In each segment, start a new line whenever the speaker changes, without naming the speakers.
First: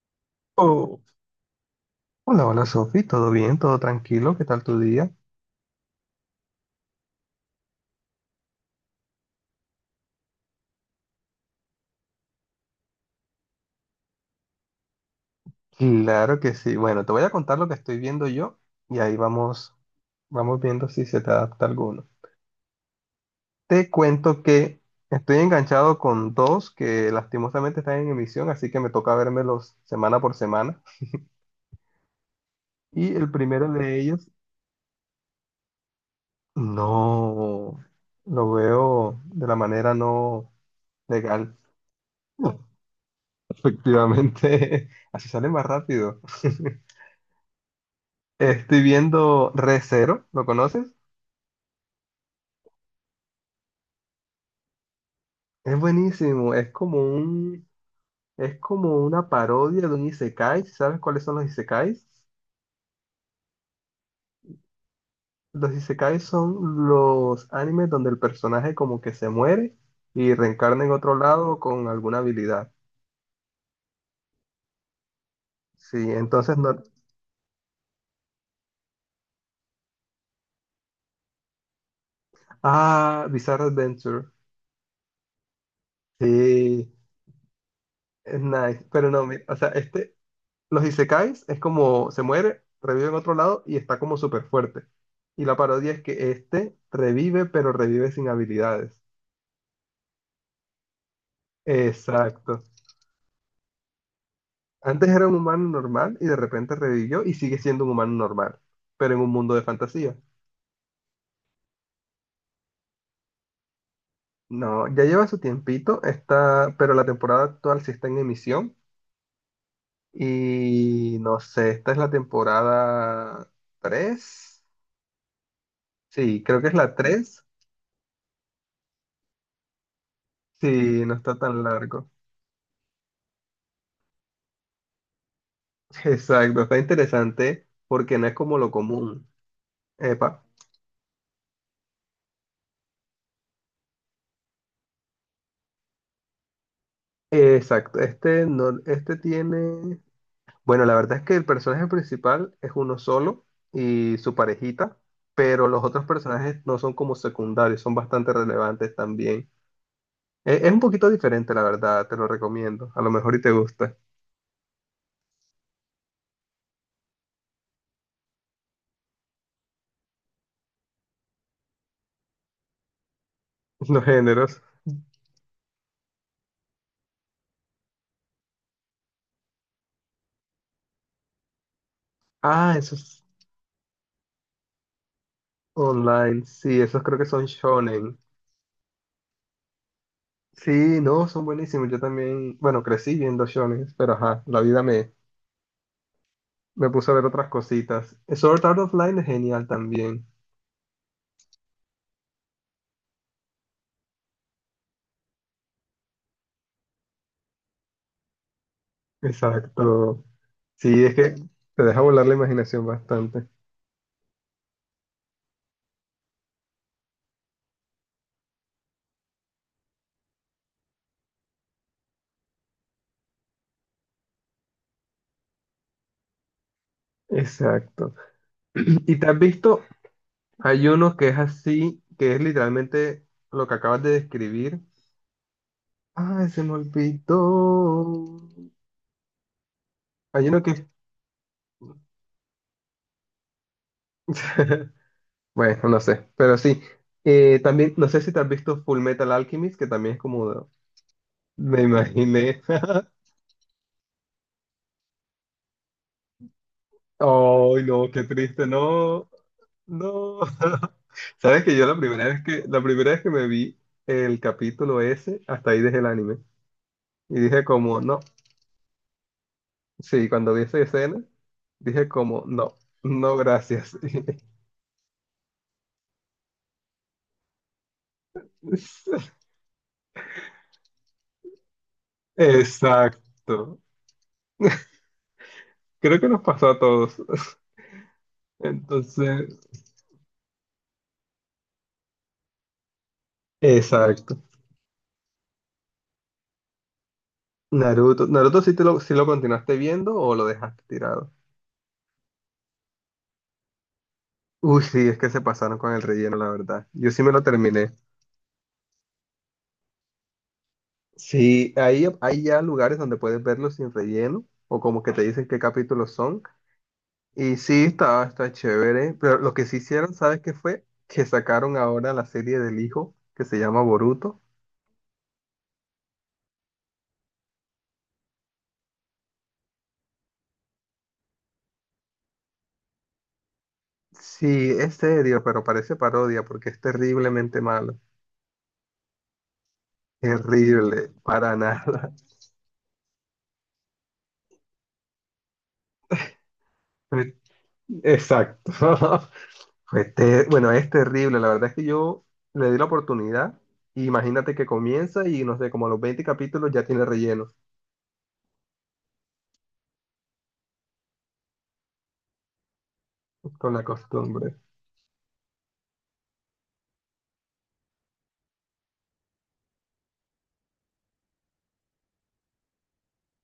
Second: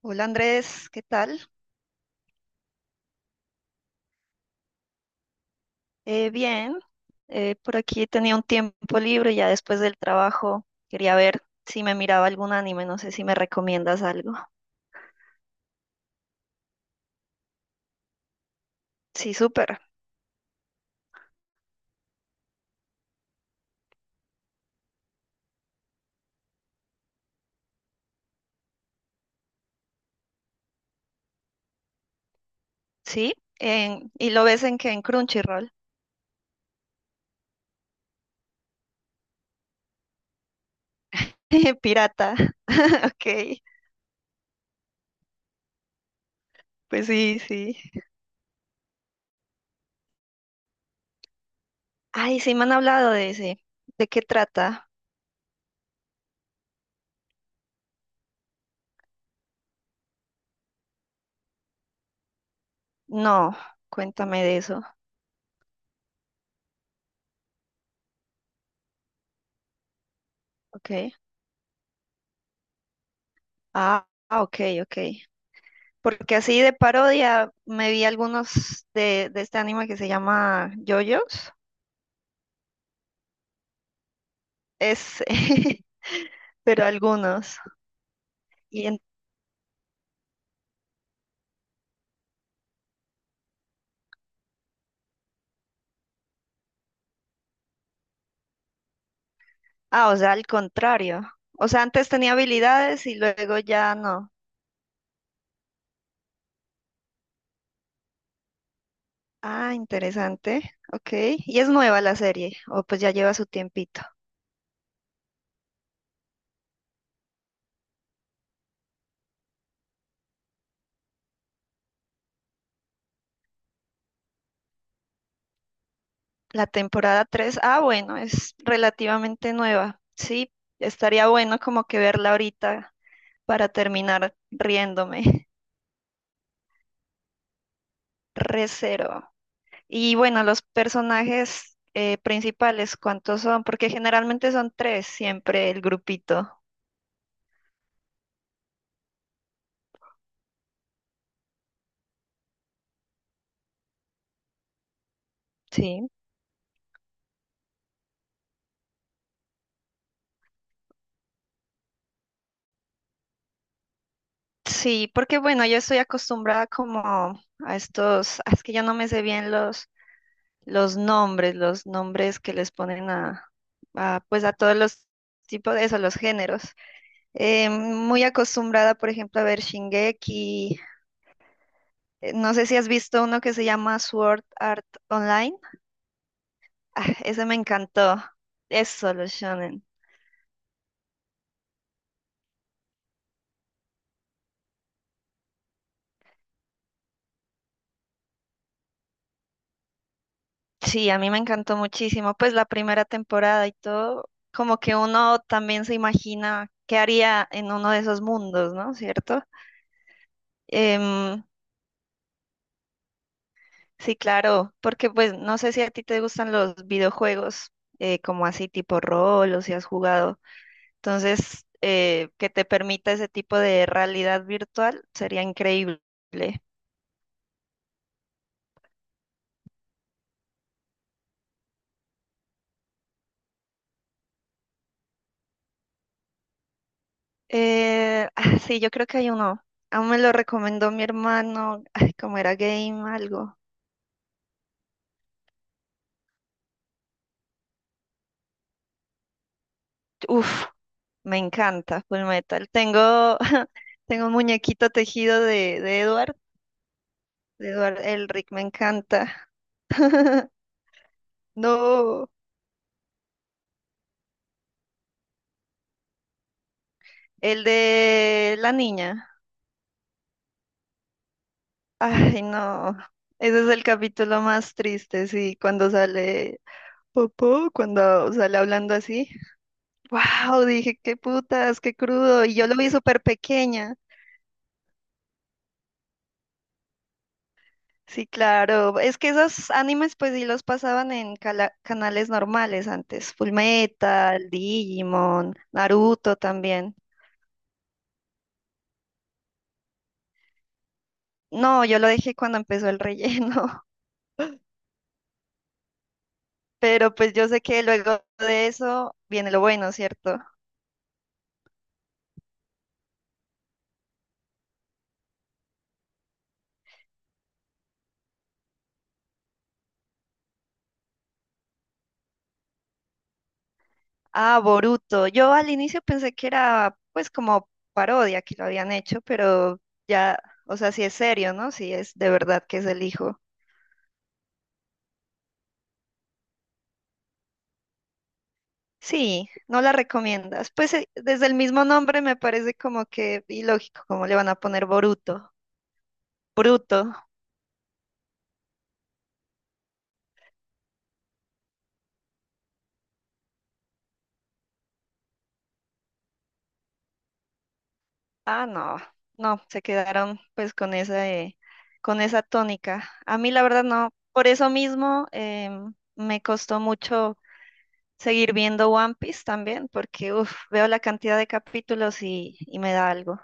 Hola Andrés,
Oh,
¿qué tal?
hola, hola Sofi, ¿todo bien? ¿Todo tranquilo? ¿Qué tal tu día?
Bien, por aquí tenía un tiempo libre ya después del trabajo. Quería ver si me miraba algún anime, no sé si me recomiendas algo.
Claro que sí. Bueno, te voy a contar lo que estoy viendo yo y ahí
Sí,
vamos,
súper.
vamos viendo si se te adapta alguno. Te cuento que estoy enganchado con dos que lastimosamente están en emisión, así que me toca vérmelos semana por semana. Y el
Sí,
primero de ellos,
¿y lo ves en qué? En Crunchyroll.
no, lo veo de la manera no legal.
Pirata, ok.
Efectivamente, así sale más rápido.
Pues sí, sí.
Estoy viendo Re:Zero, ¿lo conoces?
Ay, sí me han hablado de ese. ¿De qué trata?
Es buenísimo, es como un, es como una parodia de un isekai. ¿Sabes cuáles son los isekais?
No, cuéntame de eso.
Los isekais son los animes donde el personaje como que se muere y reencarna en
Ok.
otro lado con alguna habilidad.
Ok, ok.
Sí,
Porque
entonces
así de
no.
parodia me vi algunos de este anime que se llama JoJo's.
Ah, Bizarre Adventure.
Es, pero
Sí,
algunos.
es nice.
Y en-
Pero no, o sea, este, los isekais es como se muere, revive en otro lado y está como súper fuerte. Y la parodia es que este revive, pero revive sin habilidades.
ah, o sea, al contrario. O sea, antes tenía
Exacto.
habilidades y luego ya no.
Antes era un humano normal y de repente revivió y sigue siendo un humano normal, pero en un mundo de
Ah,
fantasía.
interesante. Ok. Y es nueva la serie. O pues ya lleva su tiempito.
No, ya lleva su tiempito, está, pero la temporada actual sí está en emisión. Y no sé, esta es la temporada tres. Sí, creo
La
que es la
temporada
tres.
tres, ah, bueno, es relativamente nueva. Sí,
Sí, no
estaría
está
bueno
tan
como que
largo.
verla ahorita para terminar riéndome.
Exacto, está interesante porque no es como lo común.
Recero. Y bueno,
Epa.
los personajes principales, ¿cuántos son? Porque generalmente son tres siempre el grupito.
Exacto, este, no, este tiene... Bueno, la verdad es que el personaje principal es uno solo y su parejita, pero los otros
Sí.
personajes no son como secundarios, son bastante relevantes también. Es, un poquito diferente, la verdad, te lo recomiendo. A lo mejor y te gusta
Sí, porque bueno, yo estoy acostumbrada como a estos, ah, es que yo no me sé bien los nombres que les ponen
los
a, pues a
géneros.
todos los tipos de eso, los géneros. Muy acostumbrada, por ejemplo, a ver Shingeki. No sé
Ah,
si has visto
esos
uno que se llama Sword Art Online.
online, sí, esos
Ah,
creo que son
ese me
shonen.
encantó. Es solo shonen.
Sí, no, son buenísimos. Yo también, bueno, crecí viendo shonen, pero ajá, la vida me puse a ver otras cositas. Sword Art Online es genial también.
Sí, a mí me encantó muchísimo, pues la primera temporada y todo, como que uno también se imagina qué haría en uno de esos mundos, ¿no? ¿Cierto?
Exacto. Sí, es que
Em,
te deja volar la imaginación bastante.
sí, claro, porque pues no sé si a ti te gustan los videojuegos, como así tipo rol o si has jugado, entonces que te permita ese tipo de realidad virtual sería increíble.
Exacto. Y te has visto, hay uno que es así, que es literalmente lo que acabas de describir. Ay, se me olvidó.
Sí, yo creo que hay uno, aún me lo
Hay uno que...
recomendó mi hermano, ay, como era game, algo.
Bueno, no sé, pero sí. También, no sé si te has visto Full Metal Alchemist, que también es como...
Uf, me
Me
encanta Full
imaginé.
Metal. Tengo, tengo un muñequito tejido de
Ay,
Edward
no, qué
Elric, me
triste, no.
encanta.
No. Sabes que yo
No,
la primera vez que me vi el capítulo ese, hasta ahí dejé el anime. Y dije
el
como, no.
de la niña.
Sí, cuando vi esa escena, dije como,
Ay,
no,
no.
no,
Ese es el
gracias.
capítulo más triste, sí, cuando sale Popó, cuando sale hablando así. Wow, dije, qué putas, qué crudo. Y yo lo vi súper
Exacto.
pequeña.
Creo que nos pasó a todos.
Sí, claro. Es que
Entonces,
esos animes, pues sí los pasaban en canales normales antes.
exacto.
Fullmetal, Digimon, Naruto también.
Naruto, sí lo continuaste viendo o lo dejaste tirado.
No, yo lo dejé cuando empezó el relleno.
Uy, sí, es que se pasaron con el relleno, la verdad. Yo
Pero
sí me
pues
lo
yo sé que
terminé.
luego de eso viene lo bueno, ¿cierto?
Sí, ahí hay ya lugares donde puedes verlos sin relleno o como que te dicen qué capítulos son. Y sí, está chévere. Pero lo que sí hicieron, ¿sabes qué fue? Que sacaron ahora la serie del hijo que se llama Boruto.
Ah, Boruto. Yo al inicio pensé que era pues como parodia que lo habían hecho, pero ya, o sea, sí es serio, ¿no? Sí es de verdad que es el hijo.
Sí, es serio, pero parece parodia porque es terriblemente malo.
Sí, no la recomiendas. Pues
Terrible,
desde el
para
mismo
nada.
nombre me parece como que ilógico, como le van a poner Boruto. Bruto.
Exacto. Bueno, es terrible. La verdad es que yo le di la oportunidad. Y imagínate que comienza y no sé, como a los 20 capítulos ya tiene relleno
Ah, no, no, se quedaron pues con esa tónica. A mí la
con la
verdad no, por
costumbre.
eso mismo, me costó mucho seguir viendo One Piece también, porque uf, veo la cantidad de capítulos y me da algo.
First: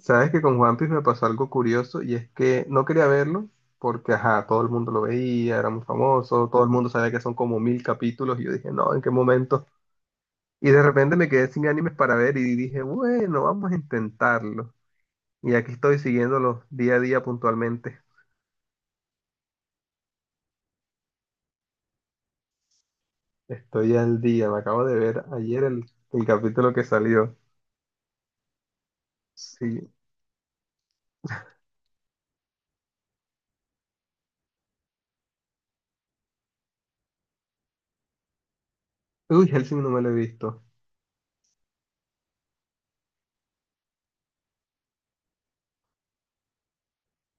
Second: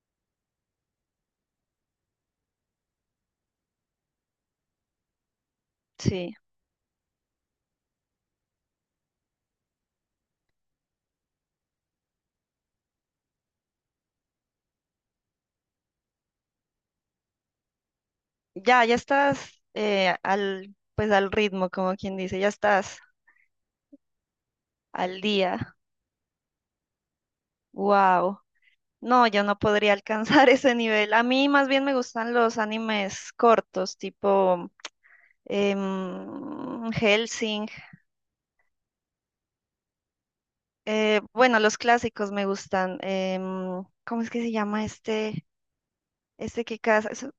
Sabes que con One Piece me pasó algo curioso y es que no quería verlo porque, ajá, todo el mundo lo veía, era muy
Sí,
famoso, todo el mundo sabía que son como mil capítulos y yo dije, no, ¿en qué momento? Y de repente me quedé sin animes para ver y dije, bueno, vamos a intentarlo. Y aquí estoy siguiéndolo día a día puntualmente.
ya estás al, pues al ritmo, como quien dice, ya estás
Estoy al día, me acabo de
al
ver ayer
día.
el capítulo que salió.
Wow. No, yo no
Sí.
podría alcanzar ese nivel. A mí más bien me gustan los animes cortos, tipo Hellsing.
Uy, Hellsing no me lo he visto.
Bueno, los clásicos me gustan. ¿Cómo es que se llama este? Este que casa, son,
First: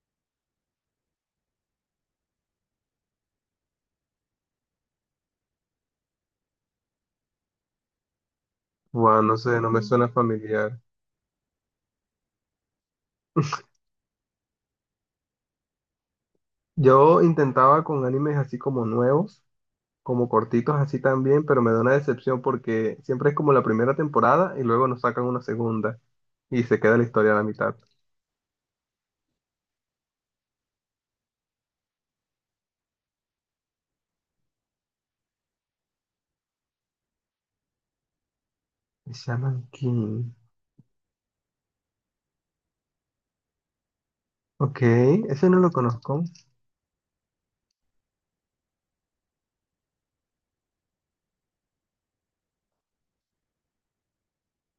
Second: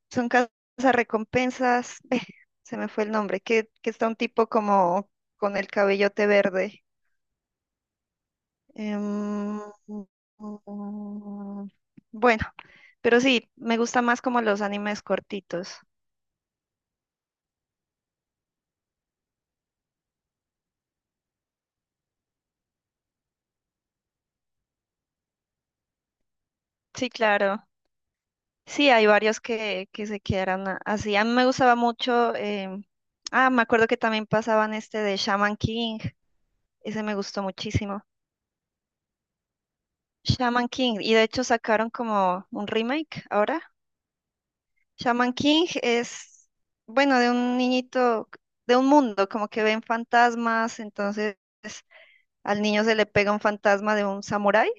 son recompensas. Se me fue el nombre. Que está un tipo como con el cabellote verde.
Bueno, no
Em,
sé, no me suena familiar.
mm, bueno, pero sí, me gusta más como los animes cortitos.
Yo intentaba con animes así como nuevos, como cortitos así también, pero me da una decepción porque siempre es como la primera temporada y luego nos sacan una segunda y se queda la
Sí,
historia a la
claro.
mitad.
Sí, hay varios que se quedaron así. A mí me gustaba mucho. Me acuerdo que también pasaban este de Shaman King. Ese me gustó muchísimo.
Shaman King.
Shaman King. Y de hecho sacaron como un remake ahora.
Ok,
Shaman
ese no
King
lo conozco.
es, bueno, de un niñito, de un mundo, como que ven fantasmas. Entonces al niño se le pega un fantasma de un samurái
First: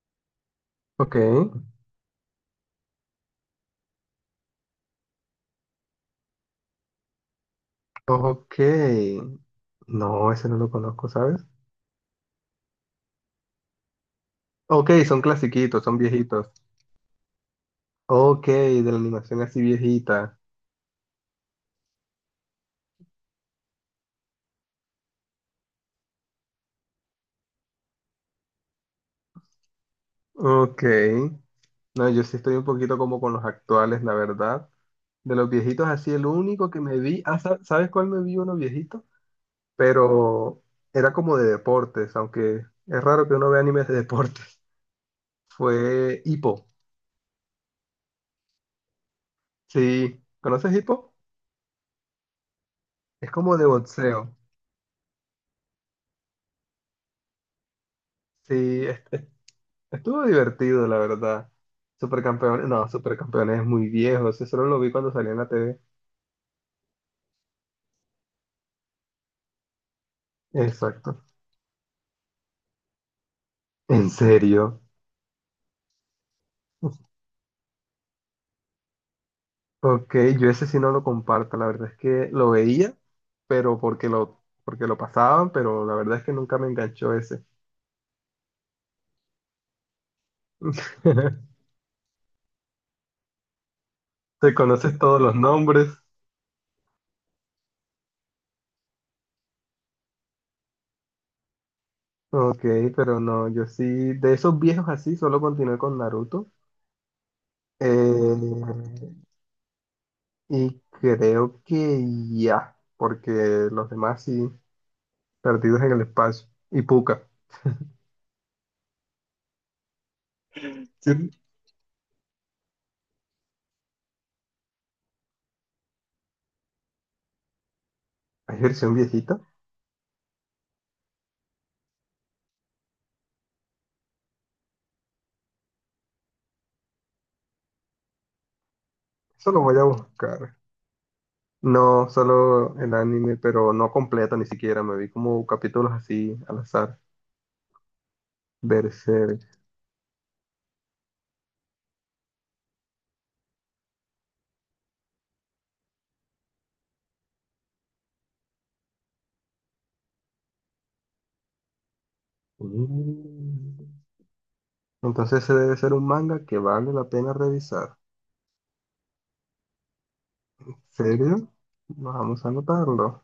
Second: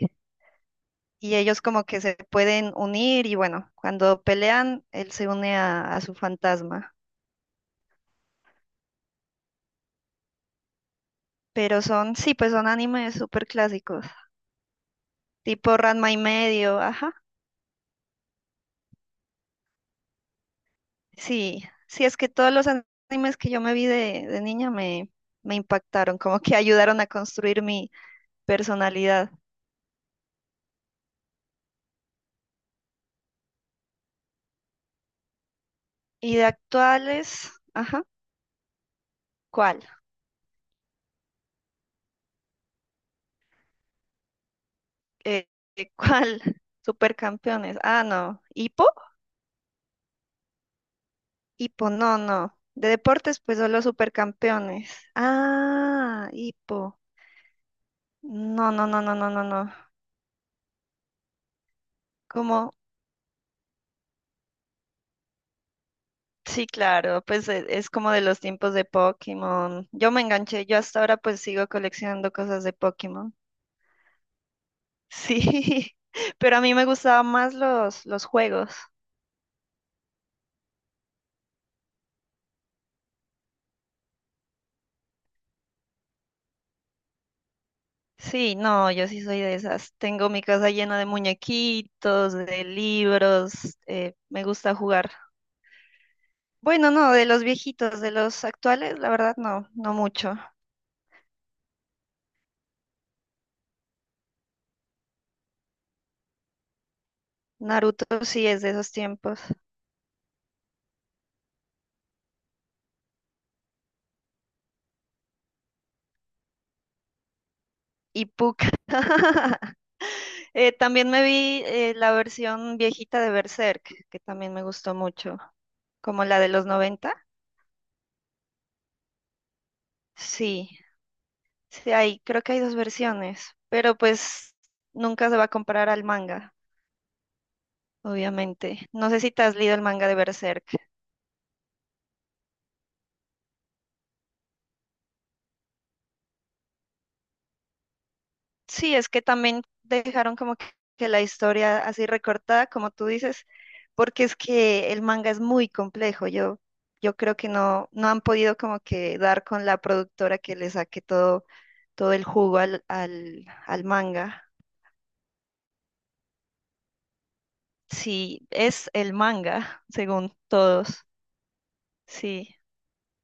Ok,
y ellos como que se pueden unir. Y bueno, cuando pelean, él se une a su fantasma.
ok. No, ese no lo conozco, ¿sabes?
Pero son, sí, pues son animes súper clásicos,
Ok, son
tipo
clasiquitos, son
Ranma y
viejitos.
medio, ajá.
Ok, de la animación así viejita.
Sí, sí, es que todos los animes que yo me vi de niña me impactaron, como que ayudaron a construir mi personalidad.
Ok. No, yo sí estoy un poquito como con los actuales, la verdad. De los viejitos así, el
Y de
único que me vi, ah,
actuales,
¿sabes
ajá,
cuál me vi uno viejito?
¿cuál?
Pero era como de deportes, aunque es raro que uno vea animes de deportes.
Eh,
Fue
¿Cuál?
Hippo.
Supercampeones. Ah, no, ¿Hipo?
Sí, ¿conoces Hippo?
Hipo, no, no. De
Es
deportes,
como
pues
de
solo
boxeo.
supercampeones. Ah, Hipo. No,
Sí,
no, no, no, no, no, no.
estuvo divertido, la verdad. Supercampeones,
Como
no, Supercampeones es muy viejo, ese solo lo vi cuando salía en la TV.
sí, claro, pues es como de los tiempos de Pokémon. Yo me enganché, yo hasta ahora
Exacto.
pues sigo coleccionando cosas de Pokémon.
¿En serio?
Sí, pero a mí me gustaban más los juegos.
Ok, yo ese sí no lo comparto, la verdad es que lo veía, pero porque lo pasaban, pero la verdad es que nunca me enganchó ese.
Sí, no, yo sí soy de esas. Tengo mi casa llena de muñequitos, de libros, me
Te
gusta
conoces
jugar.
todos los nombres.
Bueno, no, de los viejitos, de los actuales, la verdad no, no mucho.
Ok, pero no, yo sí, de esos viejos así, solo continué con Naruto.
Naruto sí es de esos
Eh,
tiempos.
y creo que ya, porque los demás sí, perdidos en el espacio. Y Puka.
Y Puck. También me
Sí.
vi la versión viejita de Berserk, que también me gustó mucho, como la de los noventa.
¿Hay versión viejita?
Sí, sí hay, creo que hay dos versiones, pero pues nunca se va a comparar al manga, obviamente. No sé si te
Eso
has
lo
leído
voy
el
a
manga de
buscar.
Berserk.
No, solo el anime, pero no completo ni siquiera. Me vi como capítulos así al azar.
Sí, es que
Berserk.
también dejaron como que la historia así recortada, como tú dices, porque es que el manga es muy complejo. Yo creo que no, no han podido como que dar con la productora que le saque todo, todo el jugo al
Mm.
manga.
Entonces ese debe ser un manga que vale la pena revisar.
Sí, es el manga, según
¿En
todos.
serio? Vamos a
Sí.
anotarlo.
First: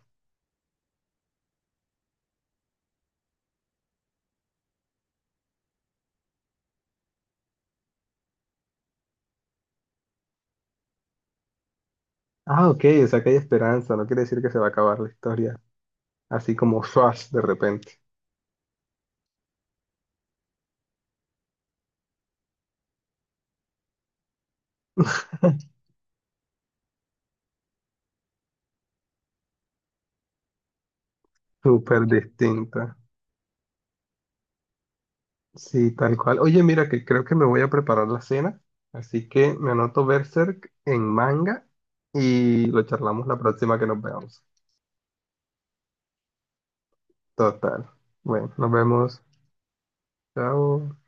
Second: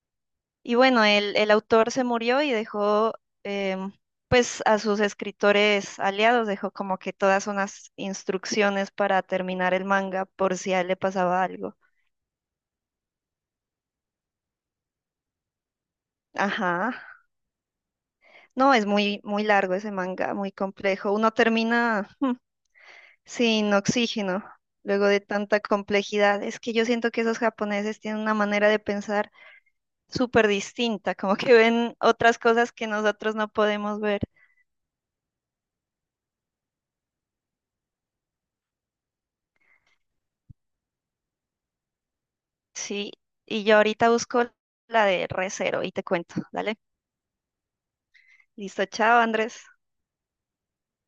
Y bueno, el autor se murió y dejó, em, pues, a sus escritores aliados, dejó como que todas unas instrucciones para terminar el manga por si a él le pasaba algo.
Ah, ok, o sea que hay esperanza, no quiere decir que se va a acabar la historia, así como
Ajá.
Swash de repente,
No, es muy, muy largo ese manga, muy complejo. Uno termina sin oxígeno luego de tanta complejidad. Es que yo siento que esos japoneses tienen una manera de pensar súper distinta, como que ven
súper
otras cosas que
distinta.
nosotros no podemos ver.
Sí, tal cual. Oye, mira que creo que me voy a preparar la cena, así que me anoto Berserk en manga y lo
Sí,
charlamos la
y yo
próxima que nos
ahorita
veamos.
busco la de Recero y te cuento. Dale.
Total. Bueno, nos
Listo, chao,
vemos.
Andrés.
Chao.